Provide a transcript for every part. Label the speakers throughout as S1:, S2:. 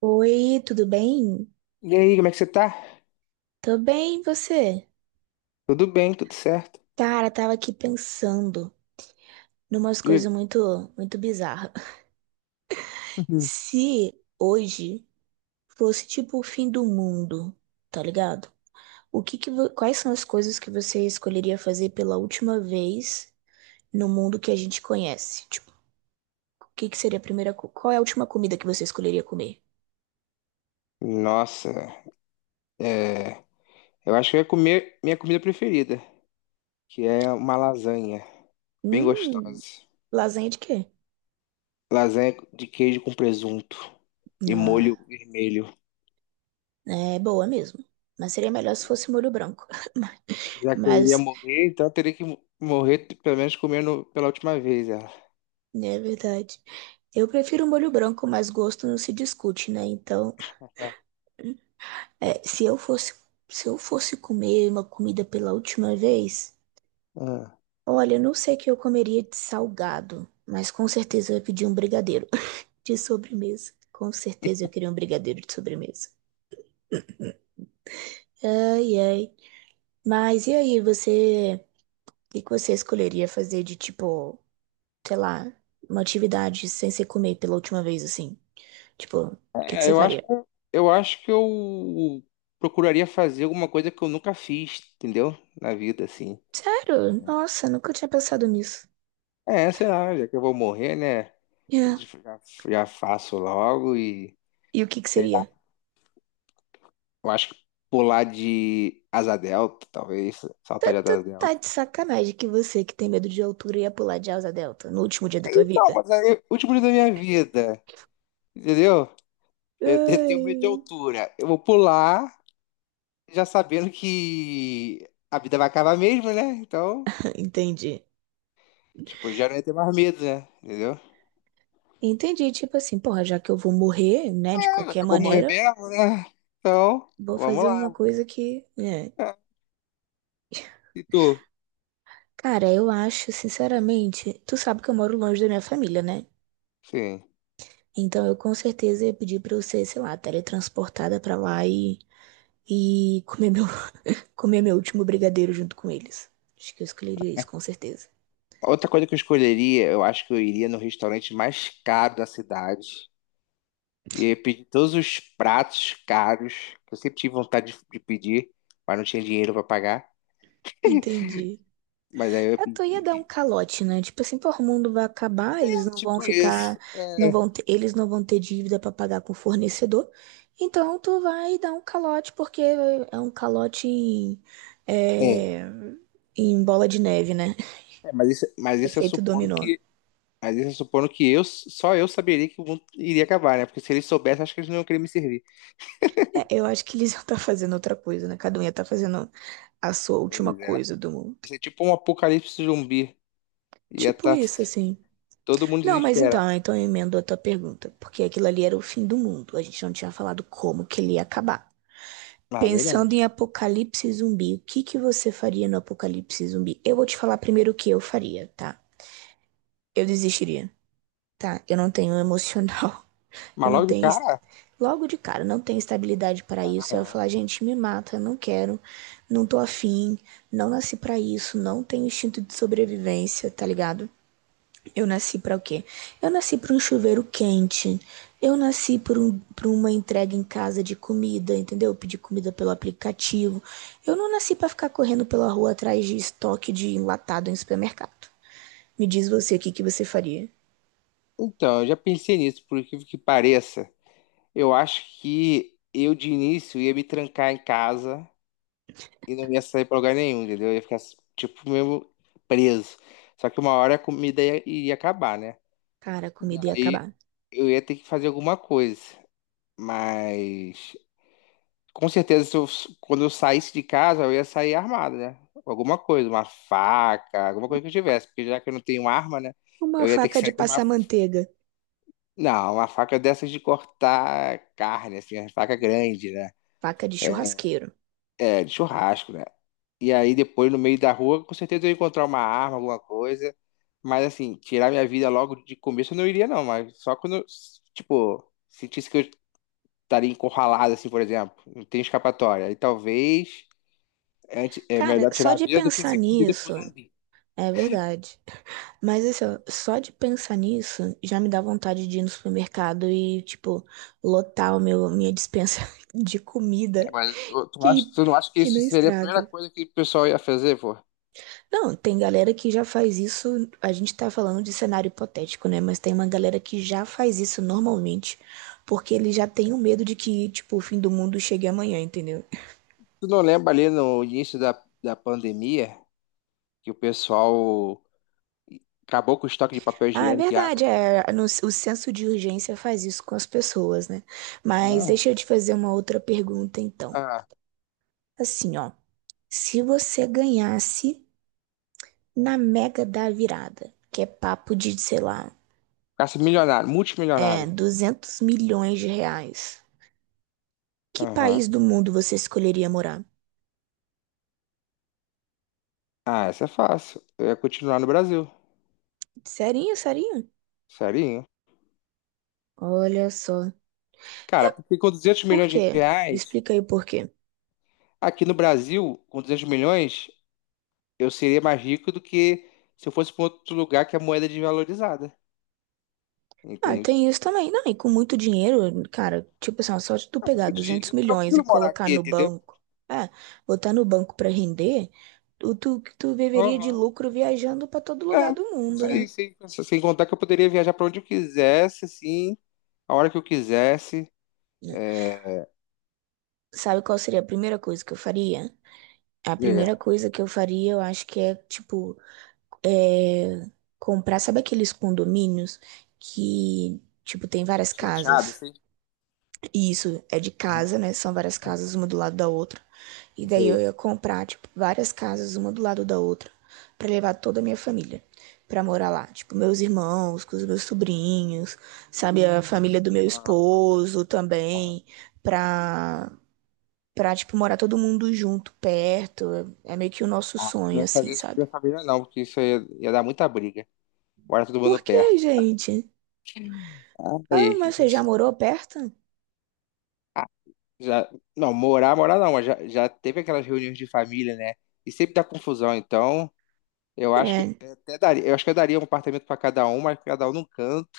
S1: Oi, tudo bem?
S2: E aí, como é que você tá?
S1: Tô bem, e você?
S2: Tudo bem, tudo certo?
S1: Cara, tava aqui pensando numas
S2: Diga.
S1: coisas muito, muito bizarras. Se hoje fosse tipo o fim do mundo, tá ligado? O que que, vo- Quais são as coisas que você escolheria fazer pela última vez no mundo que a gente conhece? Tipo, o que que seria a primeira, co- qual é a última comida que você escolheria comer?
S2: Nossa, é, eu acho que eu ia comer minha comida preferida, que é uma lasanha, bem
S1: Hum,
S2: gostosa.
S1: lasanha de quê?
S2: Lasanha de queijo com presunto e
S1: Não,
S2: molho vermelho.
S1: é boa mesmo. Mas seria melhor se fosse molho branco.
S2: Já que eu iria
S1: Mas,
S2: morrer, então eu teria que morrer pelo menos comendo pela última vez ela.
S1: né, é verdade. Eu prefiro um molho branco, mas gosto não se discute, né? Então,
S2: É.
S1: se eu fosse, se eu fosse comer uma comida pela última vez,
S2: Ah.
S1: olha, eu não sei o que eu comeria de salgado, mas com certeza eu ia pedir um brigadeiro de sobremesa. Com certeza eu queria um brigadeiro de sobremesa. Ai, ai. Mas e aí, o que que você escolheria fazer de tipo, sei lá, uma atividade sem ser comer pela última vez assim? Tipo, o que que
S2: É,
S1: você
S2: eu acho
S1: faria?
S2: que, eu acho que eu procuraria fazer alguma coisa que eu nunca fiz, entendeu? Na vida, assim.
S1: Sério? Nossa, nunca tinha pensado nisso.
S2: É, sei lá, já que eu vou morrer, né?
S1: É.
S2: Já, já faço logo e,
S1: E o que que
S2: sei
S1: seria?
S2: lá, eu acho que pular de asa delta, talvez,
S1: Tá,
S2: saltar de
S1: tá,
S2: asa
S1: tá
S2: delta.
S1: de sacanagem que você que tem medo de altura ia pular de asa delta no último dia da tua
S2: Então,
S1: vida.
S2: mas aí, o último dia da minha vida, entendeu? Eu tenho medo de
S1: Ai.
S2: altura. Eu vou pular já sabendo que a vida vai acabar mesmo, né? Então,
S1: Entendi.
S2: tipo, já não ia ter mais medo, né? Entendeu?
S1: Entendi, tipo assim, porra, já que eu vou morrer, né, de
S2: É, já
S1: qualquer
S2: que eu vou morrer
S1: maneira,
S2: mesmo, né? Então,
S1: vou
S2: vamos
S1: fazer uma
S2: lá.
S1: coisa que, né?
S2: É. E tu?
S1: Cara, eu acho, sinceramente, tu sabe que eu moro longe da minha família, né?
S2: Sim.
S1: Então eu com certeza ia pedir pra eu ser, sei lá, teletransportada pra lá e, e comer meu Comer meu último brigadeiro junto com eles. Acho que eu escolheria isso, com certeza.
S2: Outra coisa que eu escolheria, eu acho que eu iria no restaurante mais caro da cidade. E eu pedi todos os pratos caros, que eu sempre tive vontade de pedir, mas não tinha dinheiro para pagar.
S1: Entendi.
S2: Mas aí eu
S1: Eu tô ia dar um
S2: pedi.
S1: calote, né? Tipo assim, pô, o mundo vai acabar, eles
S2: É,
S1: não vão
S2: tipo
S1: ficar,
S2: isso.
S1: eles não vão ter dívida pra pagar com o fornecedor. Então tu vai dar um calote porque é um calote em,
S2: É,
S1: é, em bola de neve, né?
S2: é, mas isso é
S1: Efeito
S2: supondo
S1: dominó.
S2: que. Mas isso é supondo que eu, só eu saberia que o mundo iria acabar, né? Porque se eles soubessem, acho que eles não iam querer me servir.
S1: É, eu acho que eles iam estar fazendo outra coisa, né? Cada um ia estar fazendo a sua última
S2: Pois é.
S1: coisa do mundo.
S2: Isso é tipo um apocalipse zumbi. Ia
S1: Tipo
S2: estar
S1: isso, assim.
S2: todo mundo
S1: Não, mas então,
S2: desesperado.
S1: eu emendo a tua pergunta, porque aquilo ali era o fim do mundo. A gente não tinha falado como que ele ia acabar.
S2: Ah, é
S1: Pensando em
S2: verdade.
S1: apocalipse zumbi, o que que você faria no apocalipse zumbi? Eu vou te falar primeiro o que eu faria, tá? Eu desistiria, tá? Eu não tenho emocional,
S2: Mas
S1: eu não
S2: logo de
S1: tenho est-
S2: cara?
S1: logo de cara, não tenho estabilidade para
S2: Ah,
S1: isso. Eu ia
S2: não.
S1: falar, gente, me mata, não quero, não tô afim, não nasci para isso, não tenho instinto de sobrevivência, tá ligado? Eu nasci para o quê? Eu nasci para um chuveiro quente. Eu nasci por uma entrega em casa de comida, entendeu? Pedir comida pelo aplicativo. Eu não nasci para ficar correndo pela rua atrás de estoque de enlatado em supermercado. Me diz você o que que você faria?
S2: Então, eu já pensei nisso, por incrível que pareça. Eu acho que eu de início ia me trancar em casa e não ia sair pra lugar nenhum, entendeu? Eu ia ficar tipo mesmo preso. Só que uma hora a comida ia, iria acabar, né?
S1: Cara, a comida ia
S2: Daí
S1: acabar.
S2: eu ia ter que fazer alguma coisa. Mas com certeza se eu- quando eu saísse de casa, eu ia sair armado, né? Alguma coisa, uma faca, alguma coisa que eu tivesse, porque já que eu não tenho arma, né?
S1: Uma
S2: Eu ia ter que
S1: faca de
S2: sair com uma,
S1: passar manteiga,
S2: não, uma faca dessas de cortar carne, assim, uma faca grande, né?
S1: faca de churrasqueiro.
S2: É, de churrasco, né? E aí depois no meio da rua, com certeza eu ia encontrar uma arma, alguma coisa. Mas assim, tirar minha vida logo de começo eu não iria não, mas só quando eu, tipo, sentisse que eu estaria encurralado, assim, por exemplo, não tem escapatória. Aí talvez é
S1: Cara,
S2: melhor
S1: só
S2: tirar a
S1: de
S2: vida do que
S1: pensar
S2: ser comida
S1: nisso,
S2: por zumbi.
S1: é verdade. Mas assim, ó, só de pensar nisso já me dá vontade de ir no supermercado e, tipo, lotar minha dispensa de
S2: É,
S1: comida
S2: mas tu, tu, não acha,
S1: que,
S2: tu não acha que
S1: que
S2: isso
S1: não
S2: seria a primeira
S1: estraga.
S2: coisa que o pessoal ia fazer, pô?
S1: Não, tem galera que já faz isso. A gente tá falando de cenário hipotético, né? Mas tem uma galera que já faz isso normalmente, porque ele já tem o medo de que, tipo, o fim do mundo chegue amanhã, entendeu?
S2: Tu não lembra ali no início da pandemia que o pessoal acabou com o estoque de papel
S1: Ah, é
S2: higiênico e
S1: verdade,
S2: água?
S1: o senso de urgência faz isso com as pessoas, né? Mas deixa eu
S2: Aham.
S1: te fazer uma outra pergunta, então.
S2: Ah,
S1: Assim, ó. Se você ganhasse na Mega da Virada, que é papo de, sei lá,
S2: ficasse milionário, multimilionário.
S1: 200 milhões de reais, que
S2: Aham.
S1: país do mundo você escolheria morar?
S2: Ah, essa é fácil. Eu ia continuar no Brasil.
S1: Serinho, serinho?
S2: Serinho.
S1: Olha só.
S2: Cara, porque com 200
S1: Por
S2: milhões de
S1: quê?
S2: reais,
S1: Explica aí por quê.
S2: aqui no Brasil, com 200 milhões, eu seria mais rico do que se eu fosse para outro lugar que a moeda é desvalorizada.
S1: Ah,
S2: Entende?
S1: tem isso também. Não, e com muito dinheiro, cara, tipo assim, ó, só de tu
S2: Ah, com
S1: pegar
S2: muito
S1: 200
S2: dinheiro, é
S1: milhões e
S2: tranquilo morar
S1: colocar
S2: aqui,
S1: no
S2: entendeu?
S1: banco, é, botar no banco pra render, tu viveria de
S2: Aham.
S1: lucro viajando pra todo
S2: É,
S1: lugar do
S2: isso
S1: mundo, né?
S2: aí. Sem contar que eu poderia viajar para onde eu quisesse, assim, a hora que eu quisesse. É,
S1: Sabe qual seria a primeira coisa que eu faria? A primeira
S2: diga.
S1: coisa que eu faria, eu acho que é, tipo, é, comprar, sabe aqueles condomínios que, tipo, tem várias
S2: Fechado,
S1: casas?
S2: assim?
S1: E isso, é de
S2: Aham,
S1: casa, né? São várias casas,
S2: aham,
S1: uma do lado da outra. E
S2: isso
S1: daí eu
S2: aí.
S1: ia comprar, tipo, várias casas, uma do lado da outra, pra levar toda a minha família pra morar lá. Tipo, meus irmãos, com os meus sobrinhos, sabe? A família do meu
S2: Aham,
S1: esposo
S2: aham.
S1: também, pra tipo, morar todo mundo junto, perto. É meio que o nosso
S2: Ah, eu não
S1: sonho,
S2: ia
S1: assim,
S2: fazer isso com a
S1: sabe?
S2: minha família, não, porque isso ia, ia dar muita briga. Morar todo mundo
S1: Por quê,
S2: perto.
S1: gente?
S2: Ah,
S1: Ah,
S2: aí,
S1: mas você já morou perto?
S2: ah, já, não, morar, não, mas já teve aquelas reuniões de família, né? E sempre dá confusão, então eu acho que
S1: É.
S2: eu até daria, eu acho que eu daria um apartamento para cada um, mas cada um num canto.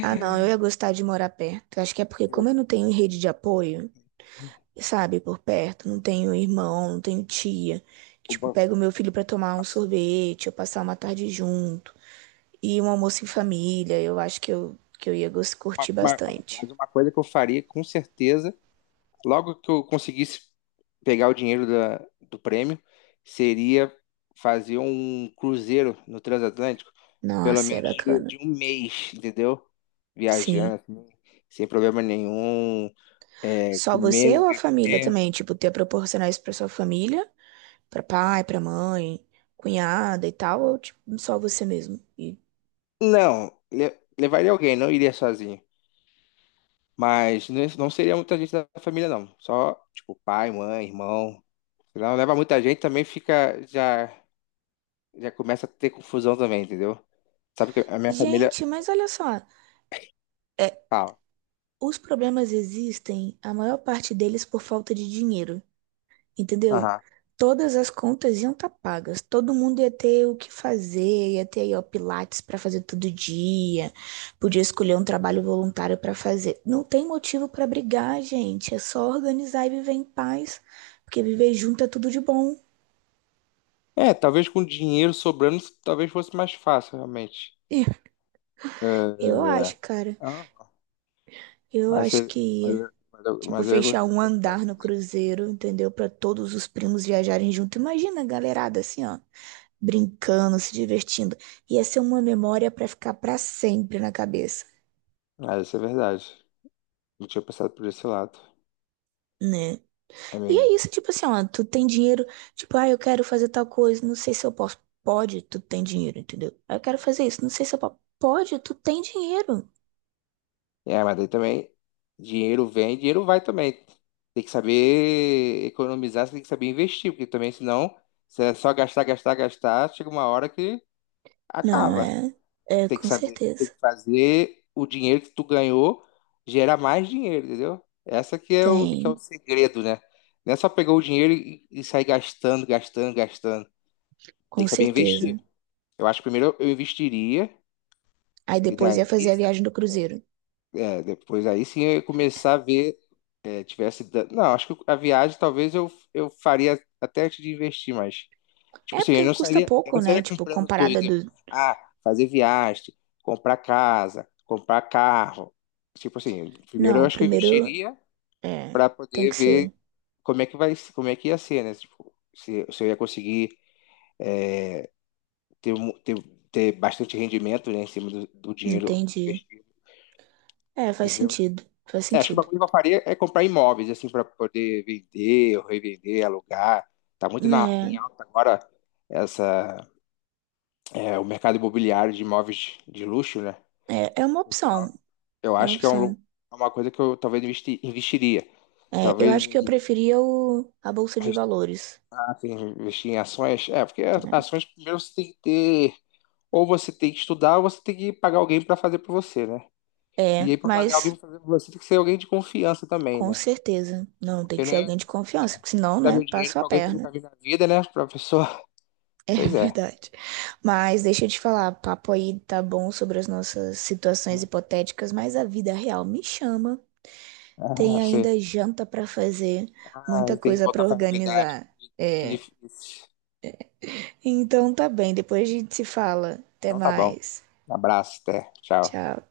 S1: Ah, não, eu ia gostar de morar perto. Acho que é porque,
S2: Eu.
S1: como eu não tenho rede de apoio, sabe, por perto, não tenho irmão, não tenho tia. Tipo,
S2: Uma,
S1: pego meu filho pra tomar um
S2: assim,
S1: sorvete, ou passar uma tarde junto. E um almoço em família, eu acho que que eu ia curtir
S2: uma- uma,
S1: bastante.
S2: mas uma coisa que eu faria, com certeza, logo que eu conseguisse pegar o dinheiro do prêmio, seria fazer um cruzeiro no transatlântico. Pelo
S1: Nossa, é
S2: menos de,
S1: bacana.
S2: de um mês, entendeu? Viajando,
S1: Sim.
S2: assim, sem problema nenhum,
S1: Só você
S2: comendo,
S1: ou a família
S2: bebendo.
S1: também? Tipo, ter proporcionar isso pra sua família? Pra pai, pra mãe, cunhada e tal? Ou, tipo, só você mesmo? E.
S2: Não, levaria alguém, não iria sozinho. Mas não seria muita gente da família, não. Só, tipo, pai, mãe, irmão. Se não leva muita gente, também fica, já, já começa a ter confusão também, entendeu? Sabe que a minha família
S1: Gente, mas olha só. É,
S2: fala.
S1: os problemas existem, a maior parte deles por falta de dinheiro. Entendeu?
S2: Aham.
S1: Todas as contas iam estar pagas, todo mundo ia ter o que fazer, ia ter aí, ó, pilates para fazer todo dia, podia escolher um trabalho voluntário para fazer. Não tem motivo para brigar, gente, é só organizar e viver em paz, porque viver junto é tudo de bom.
S2: É, talvez com dinheiro sobrando, talvez fosse mais fácil, realmente.
S1: Ih, Eu acho, cara,
S2: É.
S1: eu
S2: Mas,
S1: acho
S2: você-
S1: que tipo,
S2: mas eu ia gos-
S1: fechar
S2: eu ia
S1: um
S2: gostar
S1: andar
S2: de
S1: no
S2: fazer.
S1: cruzeiro, entendeu? Para todos os primos viajarem junto. Imagina a galerada assim, ó, brincando, se divertindo. Ia ser uma memória pra ficar pra sempre na cabeça,
S2: Ah, isso é verdade. Não tinha pensado por esse lado.
S1: né?
S2: É
S1: E
S2: mesmo.
S1: é isso, tipo assim, ó, tu tem dinheiro, tipo, ah, eu quero fazer tal coisa, não sei se eu posso. Pode, tu tem dinheiro, entendeu? Ah, eu quero fazer isso, não sei se eu posso. Pode, tu tem dinheiro.
S2: É, mas daí também, dinheiro vem, dinheiro vai também. Tem que saber economizar, você tem que saber investir, porque também, senão, se é só gastar, gastar, gastar, chega uma hora que
S1: Não,
S2: acaba.
S1: é,
S2: Tem que
S1: com
S2: saber, tem
S1: certeza.
S2: que fazer o dinheiro que tu ganhou gerar mais dinheiro, entendeu? Essa que é o
S1: Tem,
S2: segredo, né? Não é só pegar o dinheiro e sair gastando, gastando, gastando. Tem
S1: com
S2: que saber investir.
S1: certeza.
S2: Eu acho que primeiro eu investiria,
S1: Aí
S2: e
S1: depois ia
S2: daí,
S1: fazer a viagem do cruzeiro.
S2: é, depois aí sim eu ia começar a ver, não, acho que a viagem talvez eu faria até antes de investir, mas, tipo
S1: É
S2: assim,
S1: porque custa
S2: eu
S1: pouco,
S2: não
S1: né?
S2: sairia
S1: Tipo,
S2: comprando tudo,
S1: comparada
S2: tipo,
S1: do.
S2: ah, fazer viagem, comprar casa, comprar carro, tipo assim, primeiro eu
S1: Não,
S2: acho que eu
S1: primeiro,
S2: investiria
S1: é,
S2: para
S1: tem
S2: poder
S1: que
S2: ver
S1: ser.
S2: como é que vai, como é que ia ser, né, tipo, se eu ia conseguir ter, mu- ter, ter bastante rendimento, né, em cima do dinheiro
S1: Entendi.
S2: investido,
S1: É, faz
S2: entendeu?
S1: sentido, faz
S2: É, acho que o
S1: sentido.
S2: bagulho que eu faria é comprar imóveis, assim, para poder vender ou revender, alugar. Tá muito em
S1: Né?
S2: alta agora essa, é, o mercado imobiliário de imóveis de luxo, né?
S1: É, é uma
S2: Então,
S1: opção.
S2: eu
S1: É uma
S2: acho que é um,
S1: opção.
S2: é uma coisa que eu talvez investiria.
S1: É, eu
S2: Talvez
S1: acho que eu
S2: em
S1: preferia a bolsa de valores.
S2: restaurante, investir em ações. É, porque
S1: Né?
S2: ações primeiro você tem que ter, ou você tem que estudar, ou você tem que pagar alguém para fazer para você, né? E
S1: É,
S2: aí, para pagar alguém
S1: mas
S2: para fazer para você, tem que ser alguém de confiança também,
S1: com
S2: né?
S1: certeza. Não, tem
S2: Porque
S1: que
S2: não
S1: ser
S2: é,
S1: alguém de confiança, porque senão,
S2: vai dar
S1: né,
S2: meu dinheiro
S1: passa a
S2: pra alguém que eu nunca
S1: perna.
S2: vi na vida, né, professor?
S1: É
S2: Pois é.
S1: verdade. Mas deixa eu te falar, papo aí tá bom sobre as nossas situações hipotéticas, mas a vida real me chama.
S2: Ah,
S1: Tem
S2: sim.
S1: ainda janta pra fazer,
S2: Ah,
S1: muita
S2: tem que
S1: coisa
S2: voltar
S1: pra
S2: pra realidade.
S1: organizar.
S2: Que
S1: É.
S2: difícil.
S1: Então tá bem, depois a gente se fala. Até
S2: Então tá bom.
S1: mais.
S2: Um abraço, até. Tchau.
S1: Tchau.